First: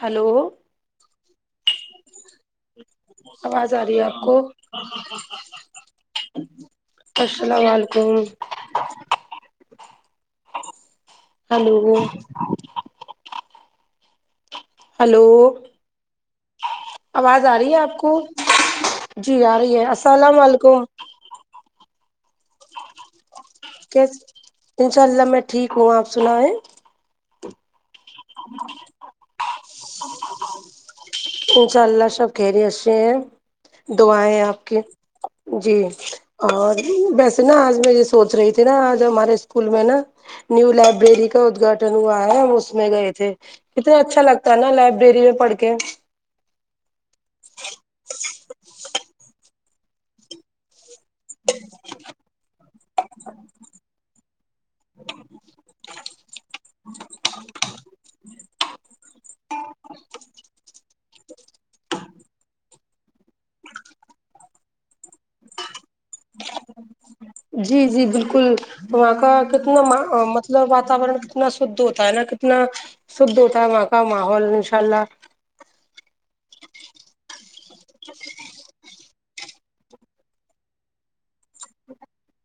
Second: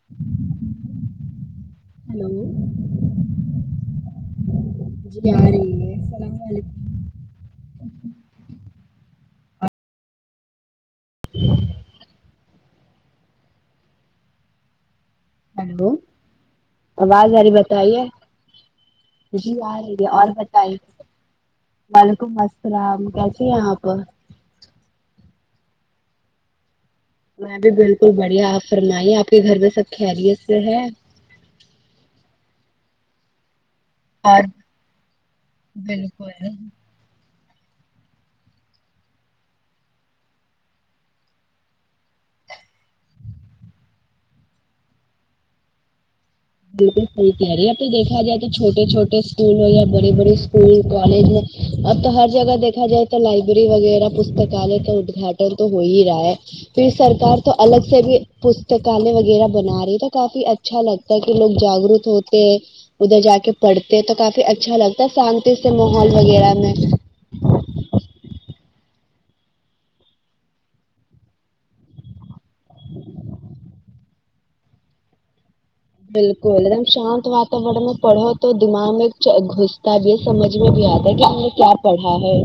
hello hello آواز آ رہی ہے آپ کو جی آ رہی ہے السلام علیکم السلام علیکم ہلو ہلو ہلو آواز آ رہی ہے آپ کو جی آ رہی ہے السلام علیکم وعلیکم السلام ہیں آپ انشاء اللہ میں ٹھیک ہوں آپ سنا ہے میں بھی بالکل بڑھیا آپ فرمائیے آپ کے گھر میں سب خیریت سے ہے انشاء اللہ سب خیریت سے ہیں دعائیں اور آپ کی جی بالکل اور ویسے نا آج میں یہ سوچ رہی تھی نا آج ہمارے اسکول میں نا نیو لائبریری کا ادگھاٹن ہوا ہے ہم اس میں گئے تھے کتنا اچھا لگتا ہے نا لائبریری میں پڑھ کے بالکل صحیح کہ رہی ہے آپی دیکھا جائے تو چھوٹے چھوٹے اسکول ہو یا بڑے بڑے اسکول کالج میں اب تو ہر جگہ دیکھا جائے تو لائبریری وغیرہ پستکالے کا ادگھا ٹن تو ہو ہی رہا ہے پھر سرکار تو الگ سے بھی پستکالیہ وغیرہ بنا رہی تو کافی اچھا لگتا ہے کہ لوگ جاگروک ہوتے ہیں ادھر جا کے پڑھتے تو کافی اچھا لگتا ہے شانتی سے ماحول وغیرہ میں جی جی بالکل وہاں کا کتنا مطلب واتورن کتنا شدھ ہوتا ہے نا کتنا شدھ ہوتا ہے وہا کا ماحول انشاء اللہ بالکل ایک دم شانت واتورن میں پڑھو تو دماغ میں گھستا بھی ہے سمجھ میں بھی آتا ہے کہ ہم نے کیا پڑھا ہے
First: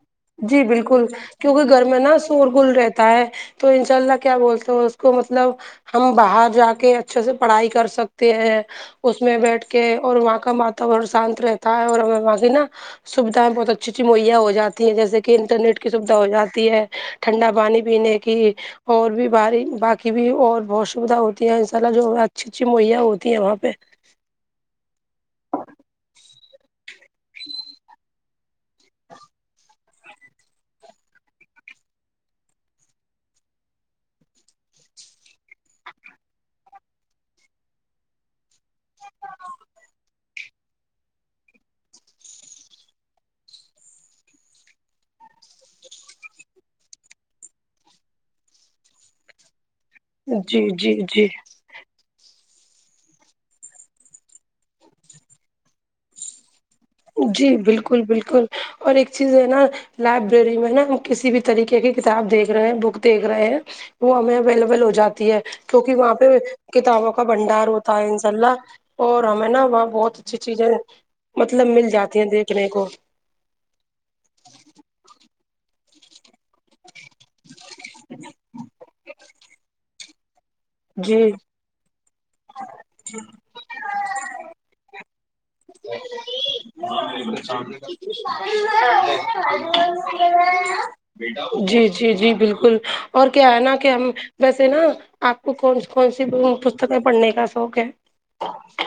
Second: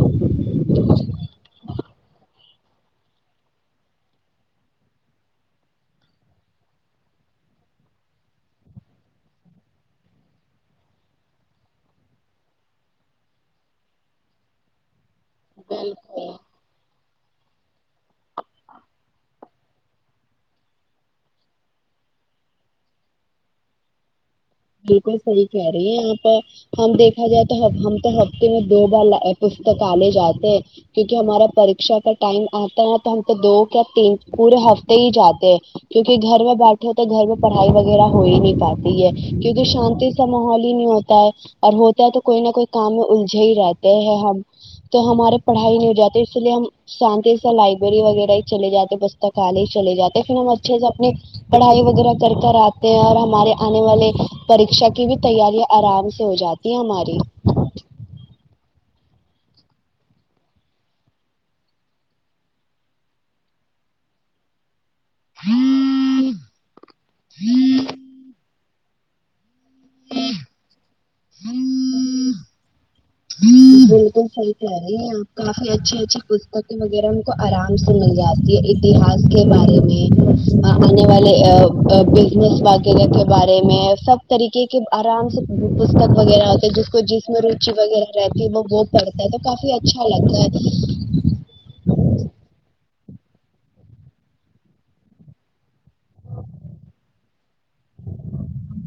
جی بالکل کیونکہ گھر میں نا سور گل رہتا ہے تو انشاء اللہ کیا بولتے ہو اس کو مطلب ہم باہر جا کے اچھے سے پڑھائی کر سکتے ہیں اس میں بیٹھ کے اور وہاں کا واتاورن شانت رہتا ہے اور ہمیں وہاں سے نا سویدھائیں بہت اچھی اچھی مہییا ہو جاتی ہیں جیسے کے انٹرنیٹ کی سویدھا ہو بالکل جات تی ہے ٹھنڈا پانی پینے کی اور بھی باری باقی بھی اور بہت سویدھا ہوتی ہے ان شاء اللہ جو اچھی اچھی مہیا ہوتی ہیں وہاں پہ بالکل صحیح کہہ رہی ہیں آپا ہم دیکھا جائے تو ہم تو دن میں دو بار پستکالے جاتے ہیں کیونکہ ہمارا پرکشا کا ٹائم آتا ہے تو ہم تو دو کیا تین پورے ہفتے ہی جاتے ہیں کیونکہ گھر میں بیٹھے ہو تو گھر میں پڑھائی وغیرہ ہو ہی نہیں پاتی ہے کیونکہ شانتی سا ماحول ہی نہیں ہوتا ہے اور وہ ہوتا ہے تو کوئی نہ کوئی کام میں الجھے ہی رہتے ہیں ہم تو ہمارے پڑھائی ہو جاتی اسی لیے ہم شانتی سے لائبریری وغیرہ ہی چلے جاتے بستا کالے ہی چل جاتے لیکن ہم جی اچھے سے جی اپنی جی پڑھائی وغیرہ کر کر آتے ہیں اور ہمارے آنے والے پریکشا کی بھی تیاریاں آرام سے ہو جاتی ہے ہماری جی بالکل بالکل اور ایک چیز ہے نا لائبریری میں نا ہم کسی بھی طریقے کی کتاب دیکھ رہے ہیں بک دیکھ رہے ہیں وہ ہمیں اویلیبل ہو جات تی ہے کیونکہ وہاں پہ کتابوں کا بنڈار ہوتا ہے انشاء اللہ اور ہمیں نا وہاں بہت اچھی چیزیں مطلب مل جاتی ہیں دیکھنے کو بالکل صحیح کہہ رہی آپ کافی اچھی اچھی پستکیں وغیرہ ہم کو آرام سے مل جاتی ہے اتہاس کے بارے میں آنے جی والے آآ بزنس واقعہ کے بارے میں سب طریقے کے آرام سے پستک وغیرہ ہوتے جس کو جس میں روچی وغیرہ ابہی وہ وہ پڑتا ہے تو کافی اچھا لگتا ہے جی جی جی بالکل اور کیا ہے نا کہ ہم ویسے نا وہ کونسی کونسی پستکیں پڑھنے کا شوق ہے [inaudible]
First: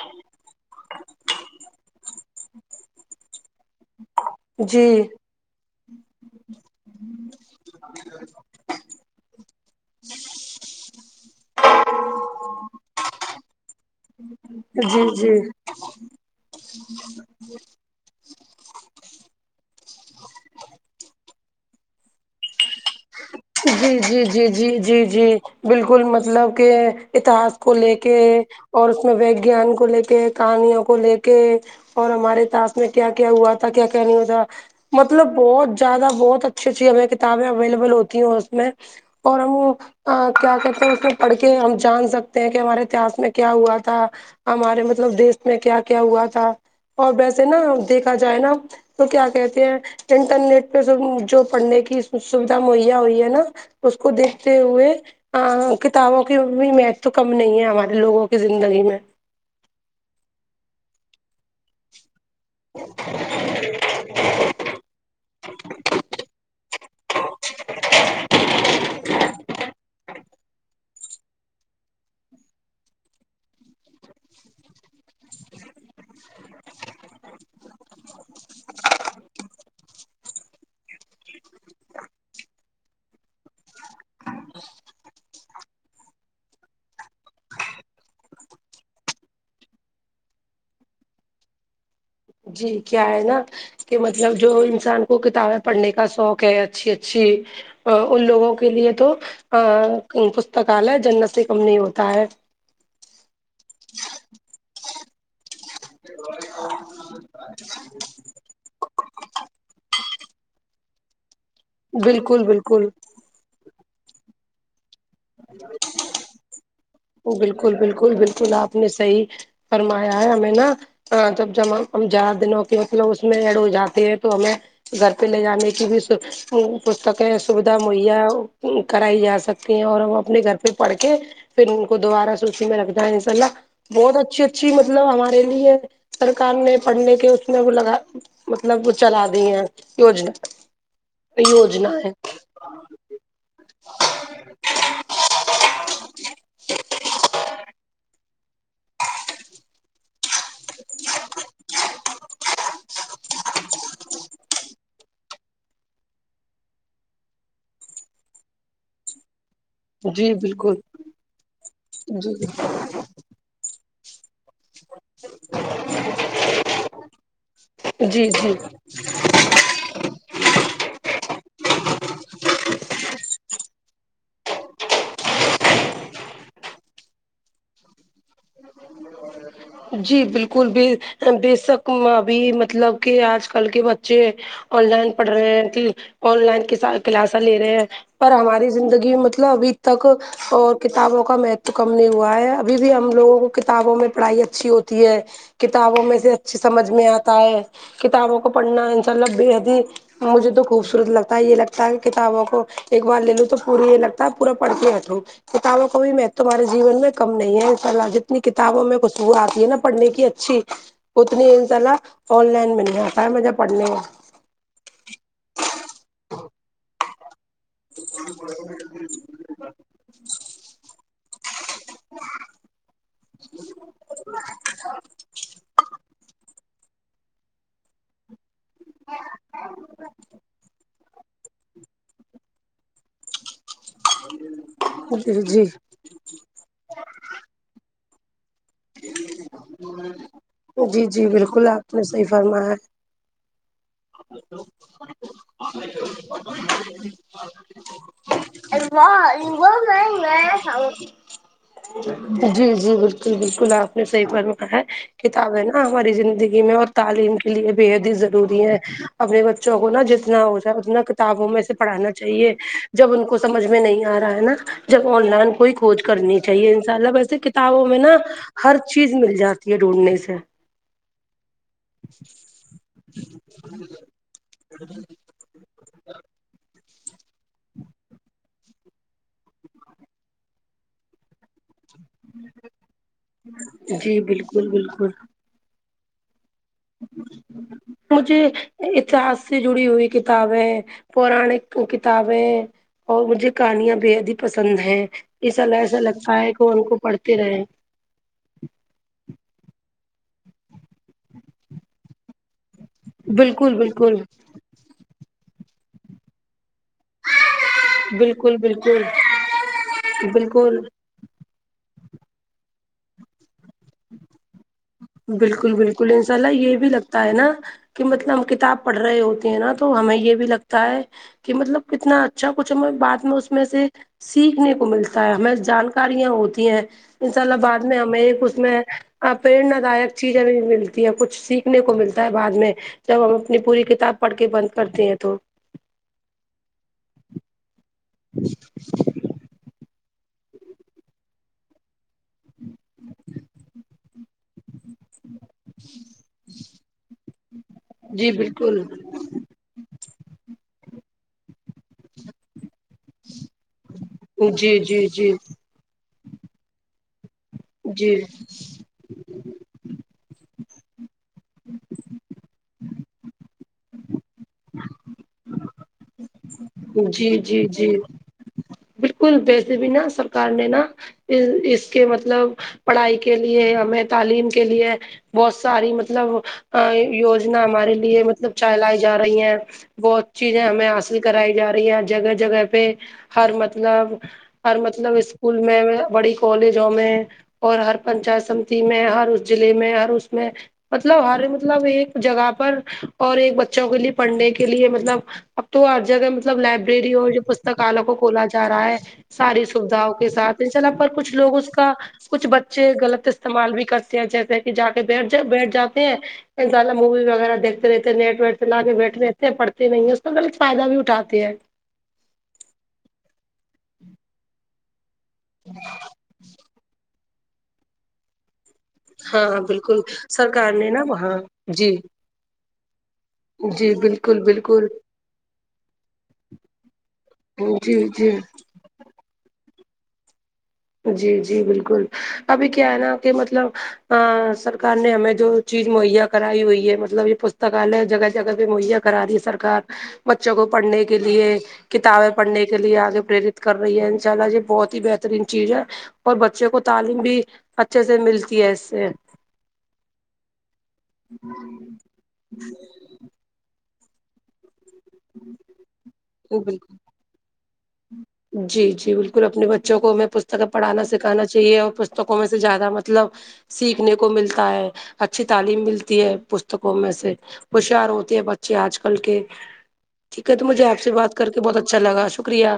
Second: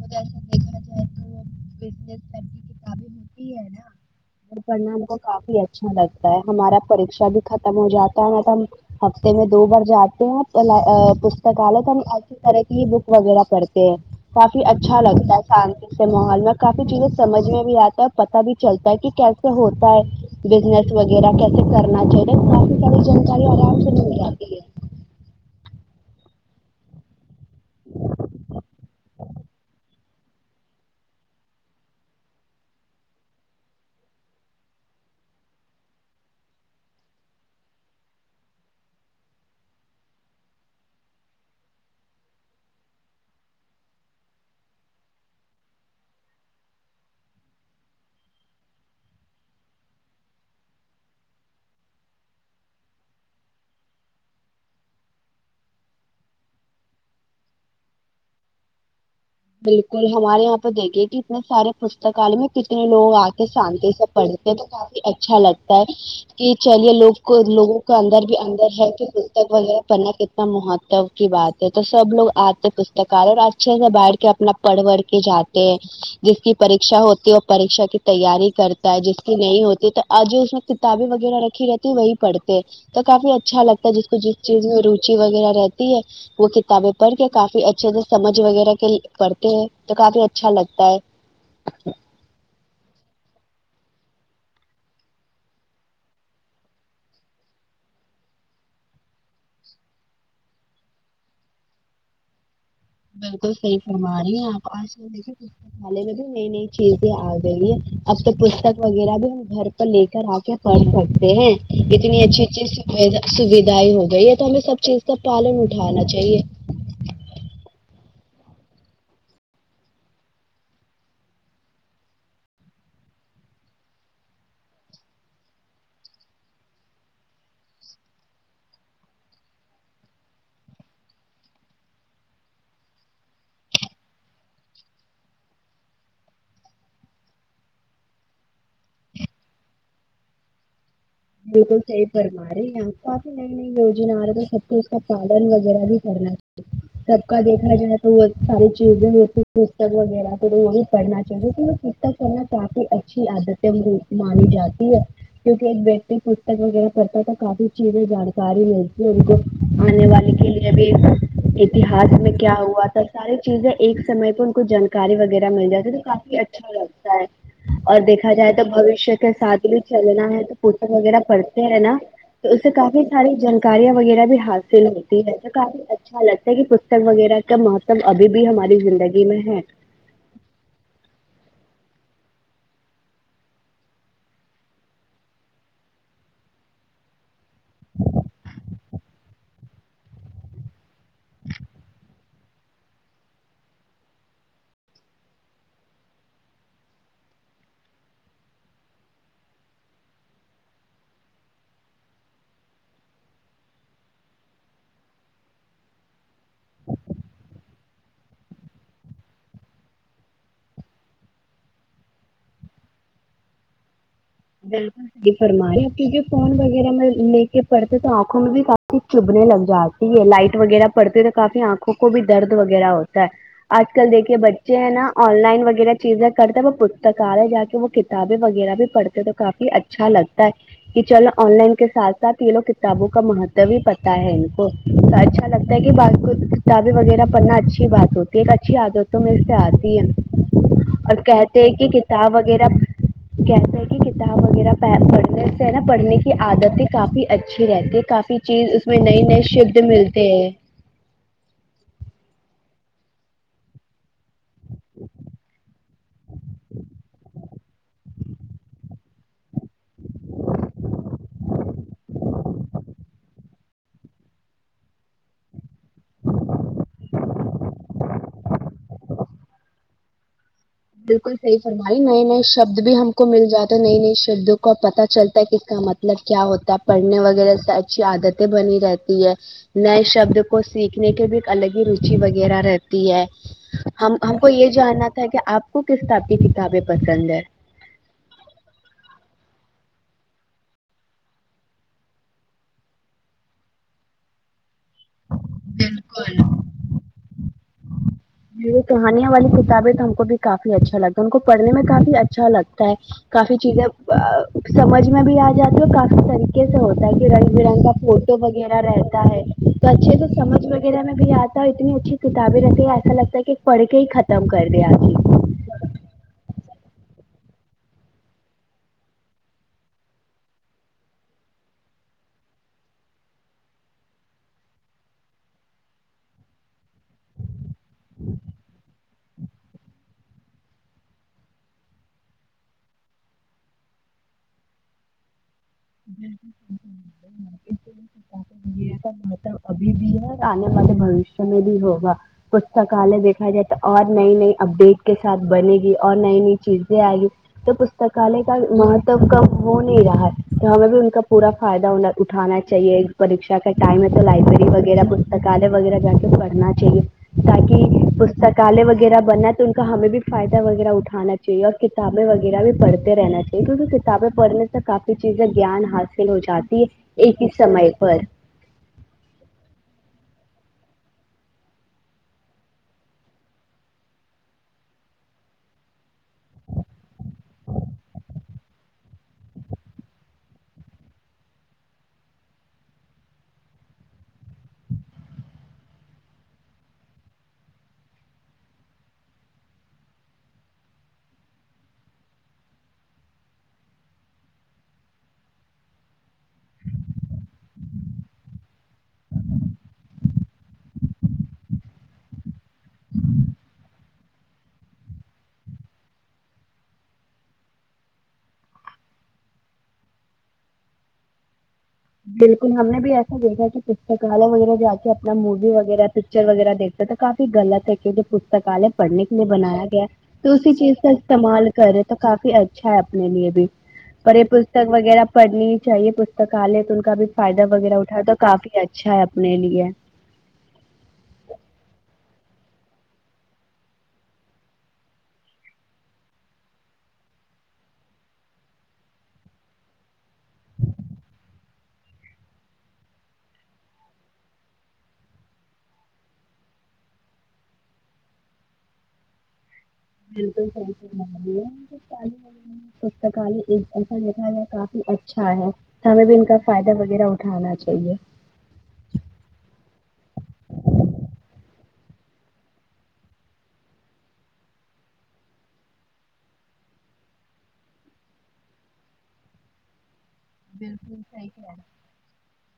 ڈا جی [inaudible] کافی اچھا لگتا ہے ہمارا پرکشا بھی ختم ہو جاتا ہے مطلب ہفتے میں دو بار جاتے ہیں پلا پستکالہ تو ہم اسی طرح کی بک وغیرہ پڑھتے ہیں کافی اچھا جی جی لگتا تھا شانتی سے ماحول میں کافی چیزیں سمجھ میں بھی آتا ہے اور پتا بھی چلتا ہے کی کیسے ہوت تا بزنس وغیرہ کیسے کرنا چاہیے کافی ساری جانکاری آرام جی سے مل جی جی جاتی ہے جی جی جی بالکل مطلب کہ اتہاس کو لے کے اور اس میں وگیان کو لے کے کہانیوں کو لے کے اور ہمارے اتہاس میں کیا کیا ہوا تھا کیا کیا نہیں ہوا تھا مطلب بہت زیادہ بہت اچھی اچھی ہمیں کتابیں اویلیبل ہوتی ہے اس میں اور ہم وہ آں کیا کہتے ہیں اس میں پڑھ کے ہم جان سکتے ہیں کہ ہمارے اتہاس میں کیا ہوا تھا ہمارے مطلب دیس میں کیا کیا ہوا تھا اور ویسے نا دیکھا جائے نا تو کیا کہتے ہیں انٹرنیٹ پہ جو جو پڑھنے کی سویدھا مہیا ہوئی ہے نا اس کو دیکھتے ہوئے آاں کتابوں کی بھی مت تو کم نہیں ہے ہمارے لوگوں کی زندگی میں بالکل ہمارے یہاں پہ دیکھیے کی نے سارے پستکالے میں کتنے لوگ آ کے شانتی سے پڑھتے ہیں تو کافی اچھا لگتا ہے کہ چلیے لوگ کو لوگوں کو اندر بھی اندر ہے کہ پستک وغیرہ پڑھنا کت مہتو کی بات ہے تو سب لوگ آتے پستکال اور اچھے سے بایٹ ٹھ کہ اپنا پڑھ وڑھ کے جاتے ہیں جس کی پریکشا ہوتی ہے وہ پریکشا کی تیاری کرتا ہے جس کی نہیں ہوتی تو آج اس وقت کتابیں وغیرہ رکھی رہتی وہی پڑتے ہے تو کافی اچھا لگتا ہے جس کو جس چیز میں روچی وغیرہ رہتی ہے وہ کتابیں پڑھ کے کافی اچھے سے سمجھ وغیرہ کے کرتے ہیں تو کافی اچھا لگتا ہے جی کیا ہے نا کہ مطلب جو انسان کو کتابیں پڑھنے کا شوق ہے اچھی اچھی ان لوگوں کے لیے تو ا پستکالیہ جنت سے کم نہیں ہوتا ہے بالکل صحیح فرما رہی ہیں آپ آج کل دیکھیے حالے میں بھی نئی نئی چیزیں آ گئی ہے اب تو پستک وغیرہ بھی ہم گھر پر لے کر آ کے کر سکتے ہیں یہتنی اچھی بالکل بالکل اچھی سویدھائیں ہو گئی ہے تو ہمیں سب چیز کا پالن اٹھانا چاہیے بالکل بالکل بالکل آپ نے صحیح فرمایا ہے ہمیں نا ہاں جب جب ہم زار دنوں کے مطلب اس میں ایڈ ہو جاتے ہیں تو ہمیں گھر پہ لے جانے کی بھی پستکیں سویدھا مہیا کرائی جا سکتی اور ہم اپنے گھر پہ پڑھ کے پھر ان کو دوبارہ سوچی میں رکھتا ہے انشاء اللہ بہت اچھی اچھی مطلب ہمارے لیے ہے سرکار نے پڑھنے کے اس میں لگا مطلب وہ چلا دی ہیں یوجنا بالکل یوجنا صحیح ہے فرمایا ارے یہاں تو آپ نئی نئی یوجنا آ رہی تو سب کو اس کا پالن وغیرہ بھی کرنا چاہیے سب کا دیکھا جائے تو وہ ساری چیزیں ہوتی پستک وغیرہ پ تو وہی پڑھنا چاہیے پستک کرنا کافی اچھی عادت ہے مانی جاتی ہے کیونکہ ایک پستک وغیرہ پڑھتا تھا کافی چیزیں جانکاری ملتی ہے ان کو آنے والے جی کے لیے بالکل بھی اتہاس میں کیا جی ہوا تھا سارے چیزیں ایک سمے پہ ان کو جانکاری وغیرہ مل جاتی ہے تو کافی اچھا لگتا ہے اور جی دیکھا جائے جی تو بوشیہ کے ساتھ بھی چلنا ہے تو پوستک وغیرہ پڑھتے ہیں نا تو اس سے کافی ساری جانکاریاں وغیرہ بھی حاصل ہوتی ہے تو کافی اچھا لگتا ہے کہ وغیرہ کا مہتب ابھی بھی ہماری زندگی میں ہے جی بالکل بھی بےشک ابھی مطلب کہ آج کل کے بچے آن لائن پڑھ رہے ہیں آن لائن کلاس لے رہے ہیں پر ہماری زندگی مطلب ابھی تک اور کتابوں کا مہتو کم نہیں ہوا ہے ابھی بھی ہم لوگوں کو کتابوں میں پڑھائی اچھی ہوتی ہے کتابوں میں سے اچھی سمجھ میں آتا ہے کتابوں کو پڑھنا انشاء اللہ بے حد ہی مجھے تو خوبصورت لگتا ہے یہ لگتا ہے کہ کتابوں کو ایک بار لے لوں تو پوری یہ لگتا ہے پورا پڑھ کے ہٹ لوں کتابوں کو بھی مہت تو ہمارے جیون میں کم نہیں ہے ان شاء اللہ جتنی کتابوں میں کچھ وہ آتی ہے نا پڑھنے کی اچھی اتنی انشاء اللہ آن لائن میں نہیں آتا ہے مجھے پڑھنے میں بالکل صحیح فرماے کیونکہ فون وغیرہ میں لے کے پڑھتے تو آکھوں میں بھی چبنے لگ جاتی ہے لائٹ وغیرہ پڑتی تو کافی آنکھوں کو بھی درد وغیرہ ہوتا آج کل دیکھیے بچے ہیں نا آن لائن وغیرہ چیزیں کرتے وہ پ ستکالے جا کے وہ کتابیں وغیرہ بھی پڑھتے ہیں تو کافی اچھا لگتا ہے کہ چلو آن لائن کے ساتھ ساتھ یہ لو کتابوں کا مہتو ہی پتا ہے ان کو تو جی اچھا جی لگتا ہے کہ با کتابیں وغیرہ پڑھنا اچھی بات ہوتی ہے ایک اچھی عادت تو میں سے آتی ہے جی اور جی کہتے بالکل ہیں کہ آپ نے صحیح کتاب وغیرہ فرمایا کہتے ہے کہ کتاب وغیرہ پڑھنے سے ہے نا پڑھنے کی عادتیں کافی اچھی رہتی ہے کافی چیز اس میں نئے نئے شبد ملتے ہیں جی جی بالکل بالکل آپ نے صحیح فرما ہے کتاب ہے نا ہماری زندگی میں اور تعلیم کے لیے بے حد ہی ضروری ہے اپنے بچوں کو نا جتنا ہو ج اتنا کتابوں میں سے پڑھانا چاہیے جب ان کو سمجھ میں نہیں آ رہا ہے نا جب آن لائن کوئی کھوج کرنی چاہیے ان شاء اللہ ویسے کتابوں میں نا ہر چیز مل جاتی ہے ڈھونڈنے سے بالکل صحیح فرمائی نئے نئے شبد بھی ہم کو مل جاتا ہے نئے نئے شبدوں کو پتہ چلتا ہے کہ اس کا مطلب کیا ہوتا ہے پڑھنے وغیرہ سے اچھی عادتیں بنی رہتی ہے نئے شبد کو سیکھنے کے بھی ایک الگ ہی ر وغیرہ رہتی ہے ہم جی ہم کو بالکل یہ جاننا بالکل تھا کہ آپ کو کسب کی کتابیں پسند ہے مجھے اتحاس سے جڑی ہوئی کتابیں پرانک کتابیں اور مجھے کہانیاں بے حد ہی پسند ہیں اس ایسا لگتا ہے کہ وہ ان کو پڑھتے رہے یہ کہانیاں والی کتابیں تو ہم کو بھی کافی اچھا لگتا ہے ان کو پڑنے میں کافی اچھا لگ کف کافی بالکل چیزیں بالکل ا سمجھ میں بھی آ جاتی ہے کافی سے ہوتا ہے کہ رنگ برنگ کا فوٹو بالکل وغیرہ بالکل رہتا ہے تو اچھے تو سمجھ بالکل وغیرہ میں نہیں آپ اتنی اچھی کتابیں رہتی ہیں ایسا لگتا ہے کہ پڑھ کے ہی ختم کر دے اج ہی بالکل بالکل ایسا یہ بھی لگتا ہے نا کہ مطلب کتاب پڑھ رہے ہوتے ہیں نا تو ہمیں یہ بھی لگتا ہے کہ مطلب کتنا اچھا کچھ ہم بعد میں اس میں سے سیکھنے کو ملتا ہے ہمیں جانکاریاں ہوتی ہیں ان شاء اللہ بعد میں ہمیں ایک اس میں اپیر لائق چیزیں بھی ملتی ہے کچھ سیکھنے کو ملتا ہے بعد میں جب ہم اپنی پوری کتاب پڑھ کے بند کرتے ہیں تو [inaudible] کا ملب ابھی بھی ہے آنے والے بھویش میں بھی ہوگا پستکالے دیکھا جائے تو اور نئی نئی اپڈیٹ کے ساتھ بنے گی اور نئی نئی چیزیں آئے گی تو جی پستکالے کا بالکل مات ب کم ہو نہیں رہا ہے تو ہمیں بھی ان کا پورا فائدہ اٹھانا چاہیے پریکشا کا ٹائم ہے تو لائبریری جی جی وغیرہ جی پستکال وغیرہ جا کے پڑھنا چاہیے تاکی کہ جی پستکالے وغیرہ بنا تو کا ہمیں بھی فائدہ وغیرہ اٹھانا چاہیے اور کتابیں وغیرہ بھی پڑتے رہنا چاہیے کیونکہ کتابیں پڑھنے سے کافی کی چیزیں گیان حاصل ہو جاتی ہے جی ایک ہی جی سمے جی پر بالکل ویسے بھی نہ سرکار نے نہ اس کے مطلب پڑھائی کے لیے ہمیں تعلیم کے لیے بہت ساری مطلب یوجنا ہمارے لیے مطلب چلائی جا رہی ہیں بہت چیزیں ہمیں حاصل کرائی جا رہی ہے جگہ جگہ پہ ہر مطلب ہر مطلب اسکول میں بڑی کالجوں میں اور ہر پنچایت سمتی میں ہر اس ضلع میں ہر اس میں مطلب ہر مطلب ایک جگہ پر اور ایک بچوں کے لیے پڑھنے کے لیے مطلب اب تو ہر جگہ مطلب لائبریری اور جو پستکالوں کو کھلا جائے جا رہا ہے ساری سویدھاؤ کے ساتھ ان چلا پر کچھ لوگ اس کا کچھ بچے غلط استعمال بھی کرتے ہیں جیسے کہ جا کے بیھ ج بیٹھ جاتے ہیں انساء اللہ مووی وغیرہ دیکھتے رہتے ہیں نیٹ ویٹ سے ل کے بیٹھے رہتے پڑتے نہیں ہے اس کو غلط فائدہ بھی اٹھاتے ہے بالکل ہم نے بھی ایسا دیکھا کہ پستکالیہ وغیرہ جا کے ن مووی وغیرہ پکچر وغیرہ دیکھتے تو کافی غلط ہے کہ جو پستکالے پڑھنے کے لیے ہاں بنایا بالکل گیا تو سرکار اسی نے چیز نا کا وہاں استعمال جی کر ت کافی اچھا ہے اپنے لیے بھی جی پر بالکل یہ بالکل پستک وغیرہ پڑھنی ہی چاہیے پستکالیہ تو ان کا بھی فائدہ جی وغیرہ اٹھا جی تو کافی اچھا ہے اپنے لیے جی جی بالکل ابھی کیا ہے نا کہ مطلب سرکار نے ہمیں جو چیز مہیا کرائی ہوئی ہے مطلب یہ پستکالیہ جگہ جگہ پہ مہیا کرا رہی ہے سرکار بچوں کو پڑھنے کے لیے کتابیں پڑھنے کے لیے آگے پریرت کر رہی ہے ان شاء اللہ یہ بہت ہی بہترین چیز ہے اور بچے کو تعلیم بھی اچھے سے ملتی ہے اس سے بالکل صحیح فرما رہی ہیں پستکالا [inaudible] اچھا ہے تو ہمیں بھی ان کا بالکل فائدہ وغیرہ اٹھانا چاہیے جی جی بالکل اپنے بچوں کو ہمیں پستکیں پڑھانا سکھانا چاہیے اور پستکوں میں سے زیادہ مطلب سیکھنے کو ملتا ہے اچھی تعلیم ملتی ہے پستکوں میں سے ہوشار ہوتے ہیں بچے اج کل کے ٹھیک ہے تو مجھے اپ سے بات کر کے بہت اچھا لگا شکریہ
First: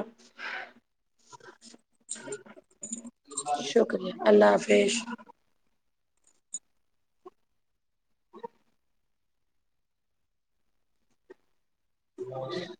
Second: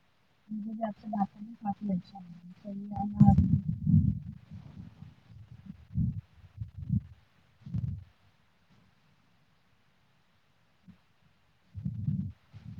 مجھے بھی آپ سے بات کرکے کافی اچھا لگا چلیے اللہ حافظ شکریہ اللہ حافظ [unintelligible]